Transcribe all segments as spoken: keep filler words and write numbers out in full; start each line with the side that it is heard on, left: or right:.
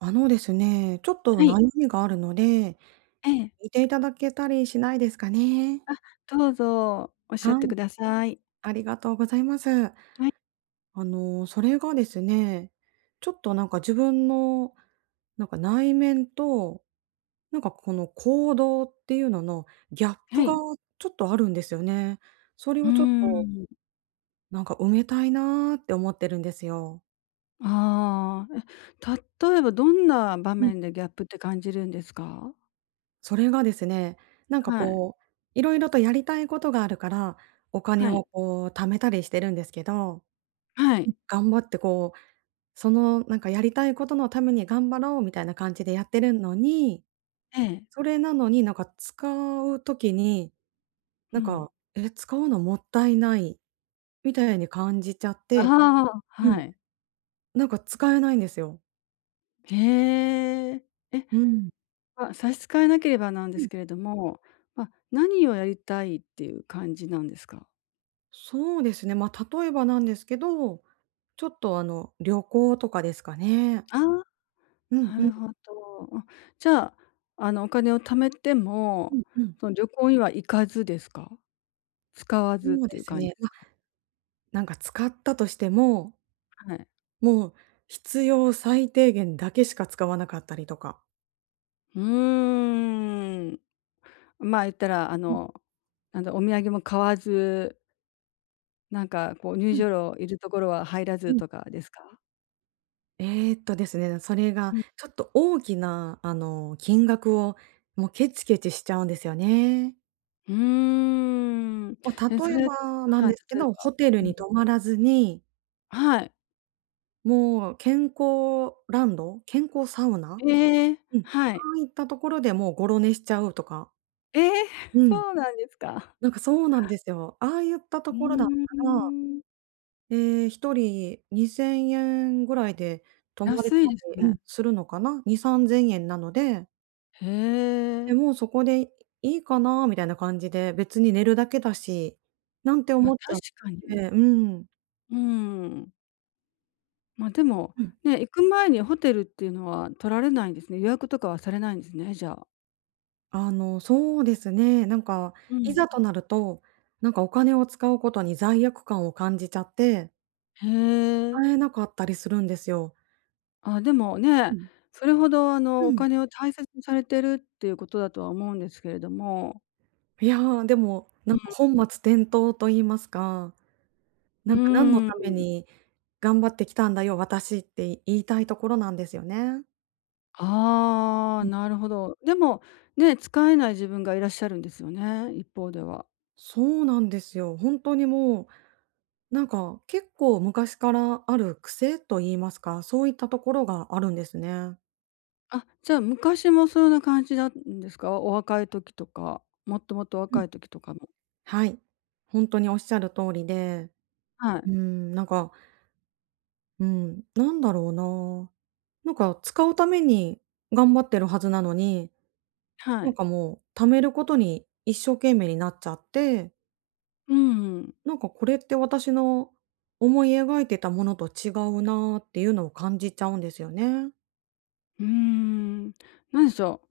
right: あのですね、ちょっと
left: は
right: な
left: い。
right: いみがあるので、
left: ええ。
right: 聞いていただけたりしないですかね？
left: あ、どうぞおっしゃっ
right: は
left: て
right: い。
left: ください。
right: ありがとうございます。
left: はい。
right: あの、それがですね、ちょっと、なんか、自分のなんか、内面と、なんか、この行動っていうののギャップ
left: は
right: が、
left: い。
right: ちょっとあるんですよね。それ
left: うー
right: をちょっと
left: ん。
right: なんか、埋めたいなって思ってるんですよ。
left: ああ、え、例えばどんな場
right: うん。
left: 面でギャップって感じるんですか？
right: それがですね、なんか、
left: はい。
right: こう、色々とやりたいことがあるから、お金
left: は
right: を、
left: い。
right: こう、貯めたりしてるんですけど。
left: は
right: うん、
left: い。
right: 頑張ってこう、その、なんか、やりたいことのために頑張ろうみたいな感じでやってるんのに、
left: ええ。
right: それなのに、なんか、使う時に、
left: う
right: なん
left: ん。
right: か「え、使うのもったいない」みたいに感じちゃって。
left: ああ、
right: う
left: は
right: ん。
left: い。
right: なんか、使えないんですよ。
left: へえ、え、
right: うん。
left: ま、差し支えなければなんで
right: うん。
left: すけれども、ま、何をやりたいっていう感じなんですか？
right: そうですね。ま、例えばなんですけど、ちょっと、あの、旅行とかですかね。
left: ああ、
right: うんう
left: なる
right: ん。
left: ほど。ん、じゃあ、あの、お金を貯めて
right: う
left: も、
right: んうん。
left: その、旅行には行かずですか？使わずっ
right: そう
left: てい
right: で
left: う
right: す
left: 感じ
right: ね。
left: す
right: ま、
left: か？
right: なんか、使ったとしても
left: はい。
right: もう、必要最低限だけしか使わなかったりとか。
left: うーん、ま、言ったら、あ
right: うん。
left: の、なんだ、お土産も買わずなんか、こう、入
right: うん。
left: 場料いるところは入ら
right: う
left: ず
right: ん。
left: とかですか？
right: えっとですね、それが、
left: ん。
right: ちょっと大きな、あの、金額を、もうケチケチしちゃうんですよね。
left: うーん。
right: ま、
left: え、そ
right: 例え
left: れ
right: ばなん
left: はい、
right: ですけ
left: 例え
right: ど、
left: ば、
right: ホテル
left: う
right: に
left: ん。
right: 泊まらずに
left: はい。
right: もう、健康ランド？健康サウナ？
left: ええ、
right: うん、そ
left: はい。
right: ういったところでもう、ゴロ寝しちゃうとか。
left: え、
right: うん、
left: そうなんですか？
right: なんか、そうなんですよ、ああゆった
left: う
right: ところだっ
left: ー
right: たら、
left: ん。
right: え、ひとりにせんえんぐらいで泊まれた
left: 安いです
right: りうん、
left: ね。
right: するのかな？にさんぜんえんなので
left: へ
right: で、
left: え。
right: もうそこでいいかなみたいな感じで、別に寝るだけだし、なんて
left: ま、
right: 思っちゃ
left: 確
right: っ
left: か
right: て
left: に。
right: うん。
left: うーん。ま、でも、
right: うん。
left: ね、行く前にホテルっていうのは取られないんですね。予約とかはされないんですね、じゃあ。
right: あの、そうですね、なんか、
left: う
right: いざ
left: ん。
right: となると、なんか、お金を使うことに罪悪感を感じちゃって
left: へえ。
right: 使えなかったりするんですよ。
left: あ、でも、
right: う
left: ね、
right: ん。
left: それほど、あ
right: う
left: の、お
right: ん。
left: 金を大切にされているっていうことだとは思うんですけれども。
right: いや、でも、
left: う
right: なんか、本
left: ー
right: 末
left: ん。
right: 転倒と言いますか。
left: う
right: なんか、「何の
left: ー
right: ため
left: ん。
right: に頑張ってきたんだよ、私」って言いたいところなんですよね。
left: ああ、
right: うん。
left: なるほど。でも、ね、使えない自分がいらっしゃるんですよね、一方では。
right: そうなんですよ。ほんとにもう、なんか、結構昔からある癖と言いますか、そういったところがあるんですね。
left: あ、じゃ、昔もそんな感じだんですか？お若い時とか、もっともっと
right: う
left: 若
right: ん。
left: い時とかも。
right: はい。ほんとに仰る通りで。
left: はい。
right: うーん、なんかうーん、なんだろうな。なんか、使うために頑張ってるはずなのに、
left: は
right: なん
left: い。
right: か、もう、貯めることに一生懸命になっちゃって。
left: うん。
right: なんか、これって私の思い描いてたものと違うな、っていうのを感じちゃうんですよね。
left: うん。なんでしょ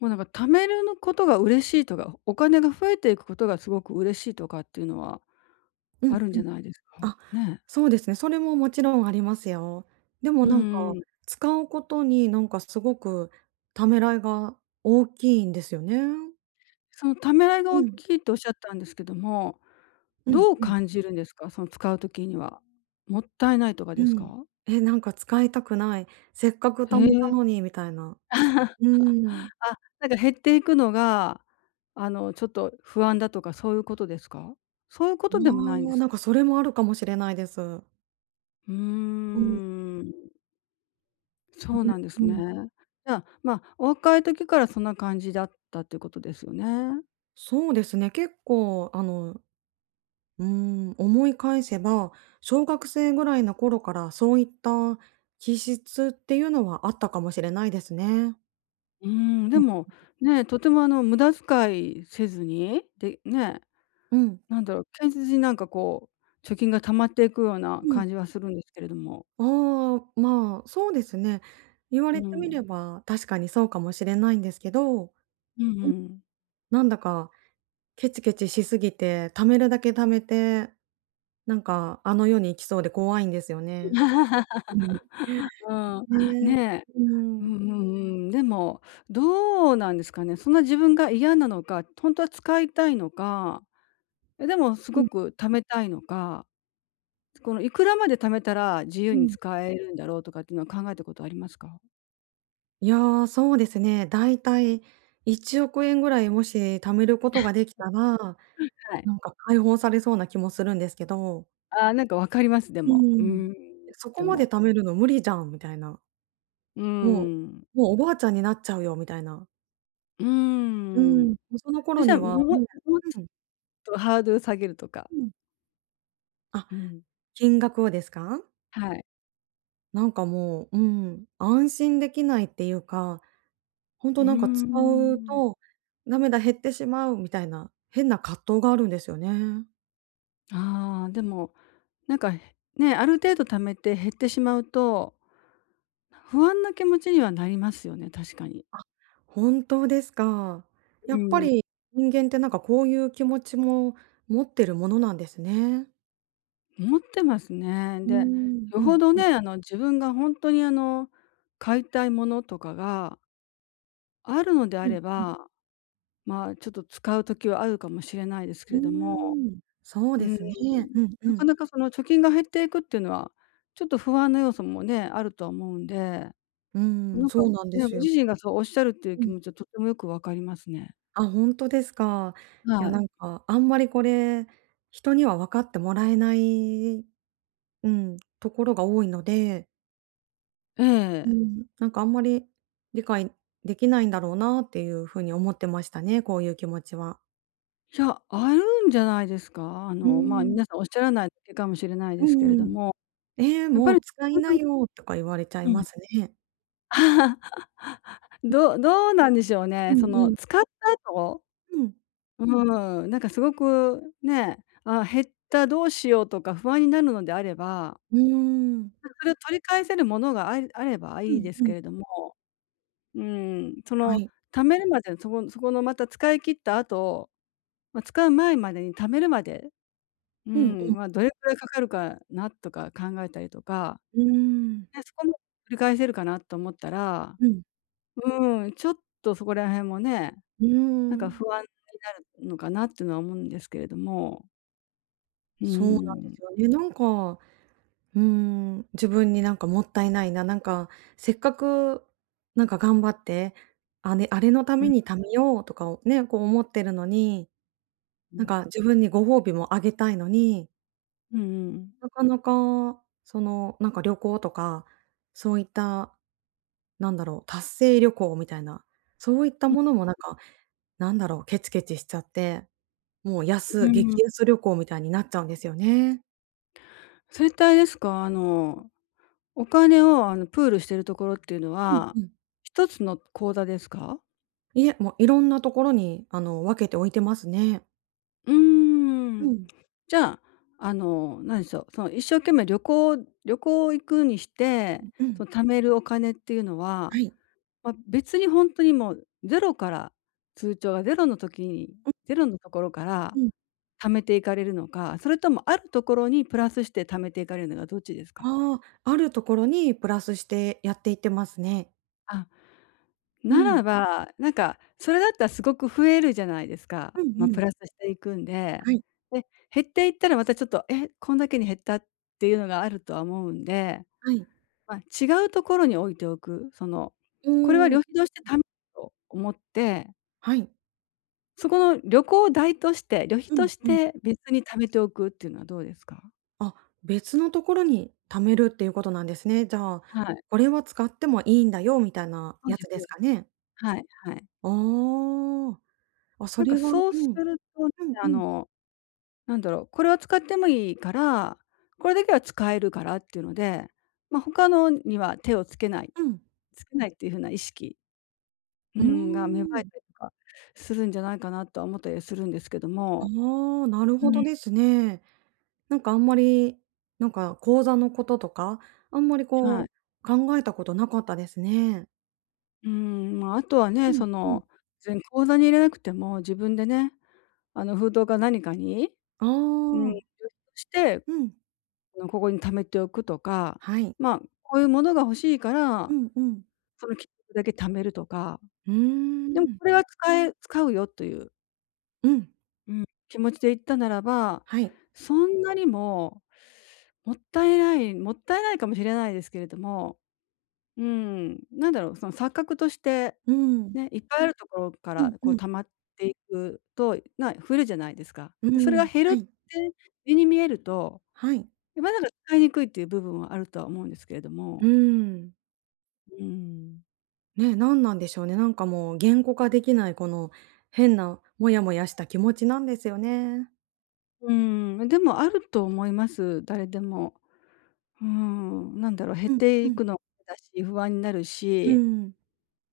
left: う。もうなんか、貯めるのことが嬉しいとか、お金が増えていくことがすごく嬉しいとかっていうのは、
right: うんう
left: あ
right: ん。
left: るんじゃないですか？
right: あ、
left: ね。
right: そうですね。それももちろんありますよ。で
left: う
right: も、なん
left: ー
right: か、
left: ん。
right: 使うことに、なんか、すごくためらいが大きいんですよね。
left: そのためらいが
right: う
left: 大
right: ん。
left: きいと仰ったんですけども、
right: うん
left: どう
right: うん。
left: 感じるんですか。その使う時には。もったいないとか
right: う
left: です
right: ん。
left: か？
right: え、なんか、使いたくない。せっかく
left: へ
right: 貯
left: え。
right: めたのに、みたいな。うーん。
left: あ、なんか減っていくのが、あの、ちょっと不安だとかそういうことですか？そういうことでもないん
right: う
left: で
right: わ。
left: す
right: なん
left: か？
right: か、それもあるかもしれないです。
left: う
right: うん。
left: ーん。
right: ね、
left: そうなんです
right: う
left: ね。
right: ん。
left: じゃ、まあ、お若い時からそんな感じだったということですよね。
right: そうですね。結構あの、うん。思い返せば、小学生ぐらいの頃から、そういった気質っていうのはあったかもしれないですね。
left: うーん、で
right: うん。
left: も、ね、とても、あの、無駄遣いせずに、で、ね、
right: うん。
left: なんだろう、堅実に、なんか、こう、貯金が貯まっていくような、
right: うん。
left: 感じはするんですけれども。
right: ああ、まあ、そうですね。言わ
left: うー
right: れてみれ
left: ん。
right: ば、確かにそうかもしれないんですけど。
left: うん
right: うん。
left: うん。
right: なんだかケチケチしすぎて、貯めるだけ貯めて、なんか、あの世に行きそうで怖いんですよね。うん。ね、
left: うーん、ね。
right: うー
left: うん
right: ん。
left: うんうん。でも、どうなんですかね。そんな自分が嫌なのか、とんとは使いたいのか。でも、す
right: う
left: ご
right: ん。
left: く貯めたいのか。つこの、いくらまで貯めたら、自由
right: う
left: に
right: ん。
left: 使えるんだろう、とかっていうのは考えたことありますか？
right: いや、そうですね。だいたいいちおくえんぐらい、もし貯めることができたら、
left: はい。
right: なんか、解放されそうな気もするんですけど。
left: ああ、なんか分かります、で
right: う
left: も。
right: ー
left: う-
right: ん。
left: ん、
right: や、そこ
left: で
right: まで
left: も。
right: 貯めるの無理じゃんみたいな。
left: うー
right: もう
left: ん。
right: もう、おばあちゃんになっちゃうよ、みたいな。
left: うー
right: うーん。
left: ん。
right: で、その
left: そ
right: 頃
left: した
right: に
left: らも
right: は、ね。
left: うもうち
right: うん。
left: ょっとハードル下げるとか。
right: うん。あ、
left: うん。
right: 金額をですか？
left: はい。
right: なんか、もう、うーん、安心できないっていうか、ほん
left: う
right: と、
left: ー
right: なんか、使う
left: ん。
right: と、「だめだ、減ってしまう」みたいな変な葛藤があるんですよね。
left: ああ、でも、なんか、ね、ある程度貯めて減ってしまうと、不安な気持ちにはなりますよね、確かに。
right: あ、本当ですか。や
left: う
right: っぱ
left: ーん。
right: り人間ってなんか、こういう気持ちも持ってるものなんですね。
left: 持ってますね。
right: うー
left: で、
right: ん。
left: よ
right: う
left: ほ
right: ん
left: ど
right: う
left: ね、
right: ん。
left: あの、自分がほんとに、あの、買いたいものとかがあるのであ
right: うん
left: れ
right: うん。
left: ば、ま、ちょっと使う時はあるかもしれないですけ
right: うー
left: れども。
right: ん。そう
left: う
right: で
left: ーん、
right: すね。うんう
left: なか
right: ん。
left: なか、その貯金が減っていくってのは、ちょっと不安の要素もね、あるとは思うんで。
right: うーん、
left: なんか、
right: そうなんで
left: ね、ご
right: すよ。
left: 自身がそうおっしゃるっていう
right: う
left: 気
right: ん。
left: 持ちはとてもよくわかりますね。
right: あ、ほんとですか。
left: は
right: や、な
left: い。
right: んか、あんまりこれ、人には分かってもらえない、うん、ところが多いので。
left: え
right: う
left: え。
right: ん。なんかあんまり、理解できないんだろうなっていうふうに思ってましたね。こういう気持ちは。
left: いや。あるんじゃないですか。あ
right: う
left: の、まあ、
right: ん。
left: 皆さんおっしゃらないだけかもしれない
right: う
left: ですけ
right: ん
left: れ
right: う
left: ど
right: ん。
left: も。
right: 「え、
left: やっぱ
right: も
left: り
right: う使い
left: ほんと
right: な
left: に
right: よ」とか言われちゃい
left: う
right: ま
left: ん。
right: すね。うん。
left: どうどうなんでしょう
right: う
left: ね、
right: ん
left: そ
right: う
left: の
right: ん。
left: 使った後。
right: うん。
left: うーん、なんかすごくね。あ、減った。どうしよう。とか不安になるのであれば
right: うーん。
left: なんか、それを取り返せるものがあれあれば
right: う
left: いい
right: ん
left: です
right: う
left: け
right: ん。
left: れども。うん。そ
right: は
left: の
right: い。
left: 貯めるまでに、そこそこのまた使い切った後、ま、使う前までに貯めるまで。う
right: うん
left: ん、
right: うん。
left: ま、どれくらいかかるかなとか考えたりとか。
right: うーん。
left: で、そこはもう、取り返せるかなと思ったら、
right: うん。
left: うーん、ちょっとそこら辺もね、
right: うー
left: なんか
right: ん。
left: 不安になるのかなっていうのは思うんですけれども。う
right: そうなんで
left: ん。
right: すよね。なんか、うん。自分に、なんかもったいないな。なんか、せっかくなんか頑張って、あねあれのた
left: う
right: め
left: ん。
right: に貯めようとかをね、こう思ってるのに。
left: う
right: なん
left: ん。
right: か自分にご褒美もあげたいのに。
left: うんうんうん。
right: なかなか、その、なんか旅行とか、そういった、なんだろう。達成旅行みたいな、そういった
left: ふん。
right: ものもなんか、なんだろう。ケチケチしちゃって、もう
left: う
right: 安
left: ん。
right: 激安旅行みたいになっちゃうんですよね。
left: それってあれですか。あの、お金をあのプールしているところっていうの
right: うん
left: は、
right: うん。
left: ひとつの口座ですか？
right: いえ、もう色んなところに、あの、分けて置いてますね。
left: うー
right: う
left: ん。
right: ん。
left: じゃ、あの、何でしょう。その一生懸命旅行旅行行くにして、
right: うんう
left: そ
right: ん。
left: の貯めるお金っていうの
right: は
left: は、
right: い。
left: ま、別にほんとにもうゼロから、通帳がゼロの時に、
right: うん。
left: ゼロのところから
right: うん。
left: 貯めていかれるのか、それともあるところにプラスして貯めていかれるのか、どっちですか？
right: ああ、あるところに、プラスしてやっていってますね。
left: あ、
right: う
left: な
right: ん。
left: らば、なんか、それだったらすごく増えるじゃないですか。
right: う
left: ま、
right: んう
left: プ
right: ん。
left: ラスしていくんで。
right: はい。
left: で、減っていったら、またちょっと、え、こんだけに減ったっていうのがあるとは思うんで。
right: はい。
left: ま、違うところに置いておく。その、
right: う
left: これは
right: ー
left: 旅
right: ん。
left: 費としてたと思って。
right: はい。
left: そこの旅行代として、旅費
right: う
left: と
right: ん
left: し
right: うん。
left: て別に貯めておくっていうのはどうですか？
right: あ、別のところに貯めるっていうことなんですね。じゃあ、
left: はい。
right: これは使ってもいいんだよみたいな
left: そう
right: や
left: で
right: つ
left: すそ
right: で
left: う
right: す
left: で
right: か
left: す。
right: ね。
left: はいはい。
right: ああ。あ、そ
left: なんか
right: れは、う
left: そうす
right: ん。
left: ると、
right: うんう
left: あ
right: ん。
left: の、なんだろう、これは使ってもいいから、これだけは使えるからっていうので、ま、他のには手をつけない
right: うん。
left: つけないっていう風な意識う
right: うー
left: ん、が、芽生え
right: ん。
left: たりとかするんじゃないかなとは思ったりはするんですけども。
right: ああ、なる
left: う
right: ほど
left: ん。
right: ですね。なんか、あんまり、なんか口座のこととか、あんまり
left: は
right: こ
left: い。
right: う考えたことなかったですね。
left: うーん、ま、あとはね、
right: う
left: そ
right: んうん。
left: の、ぜん口座に入れなくても自分でね、あの封筒か何かに、
right: あ
left: うん、
right: あ。
left: して、
right: うん。
left: あのここに貯めておくとか、
right: はい。
left: ま、こういうものが欲しいか
right: う
left: ら、
right: んうん。
left: その金額だけ貯めるとか。
right: うー
left: でも
right: ん。
left: これは使え使うよという。
right: うん。
left: うん、気持ちで言ったならば、
right: はい。
left: そんなにも、もったいないもったいないかもしれないですけれども、うーん、なんだろう、その錯覚として、
right: うーん。
left: ね、いっぱいあるところか
right: う
left: ら
right: ん
left: こ
right: う
left: う
right: ん。
left: 溜まっていくと、な増えるじゃないですか。
right: う
left: で、それが
right: ん。
left: 減る
right: は
left: って
right: い。
left: 目に見えると、
right: はい。
left: え、まだる、かいにくいっていう部分はあるとは思うんですけれど
right: うー
left: も
right: ん。
left: うん。
right: ね、なんなんでしょうね。なんかもう言語化できない、この変なモヤモヤした気持ちなんですよね。
left: うーん。めでもあると思います。誰でも。ふん。何だろ、減っ
right: うん
left: て
right: う
left: い
right: ん。
left: くのでだし、不安になる
right: う
left: し
right: ん。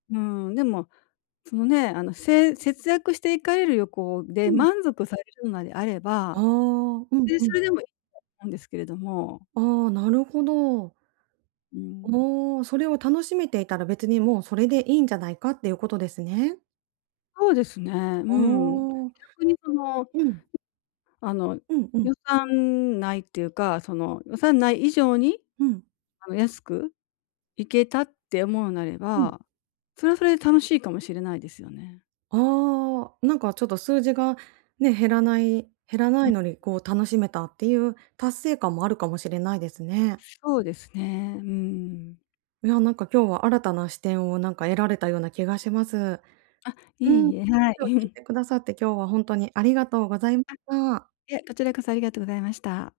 left: うーん、でも、そのね、あの、せえ節約していかれるよこう
right: う
left: で、
right: ん。
left: 満足されるなであれ
right: ああ、
left: ば、
right: うん、
left: で、
right: う
left: そ
right: ん。
left: れでも [unintelligible] なんですけれども。
right: ああ、なるほど。
left: うん。
right: お、それを楽しめていたら別にもうそれでいいんじゃないかっていうことですね。
left: そうですね。う
right: あ
left: ん。
right: あ。
left: 逆に、その、
right: うん。
left: あの、
right: うんうん。
left: 予算内っていうか、その予算内以上に、
right: うん。
left: あの、安く行けたって思うなれ
right: うん。
left: ば、それはそれで楽しいかもしれないですよね。
right: ああ、なんかちょっと数字がね、減らない減らな
left: う
right: い
left: ん。
right: のにこう楽しめたっていう達成感もあるかもしれないですね。
left: そうですね、うーん。
right: いや、なんか今日は新たな視点をなんか得られたような気がします。う
left: あ、いえ
right: ん。
left: いえ、はい。
right: 今日聞い てくださって、今日は本当にありがとうござい
left: あ、い
right: た。
left: え、こちらこそありがとうございました。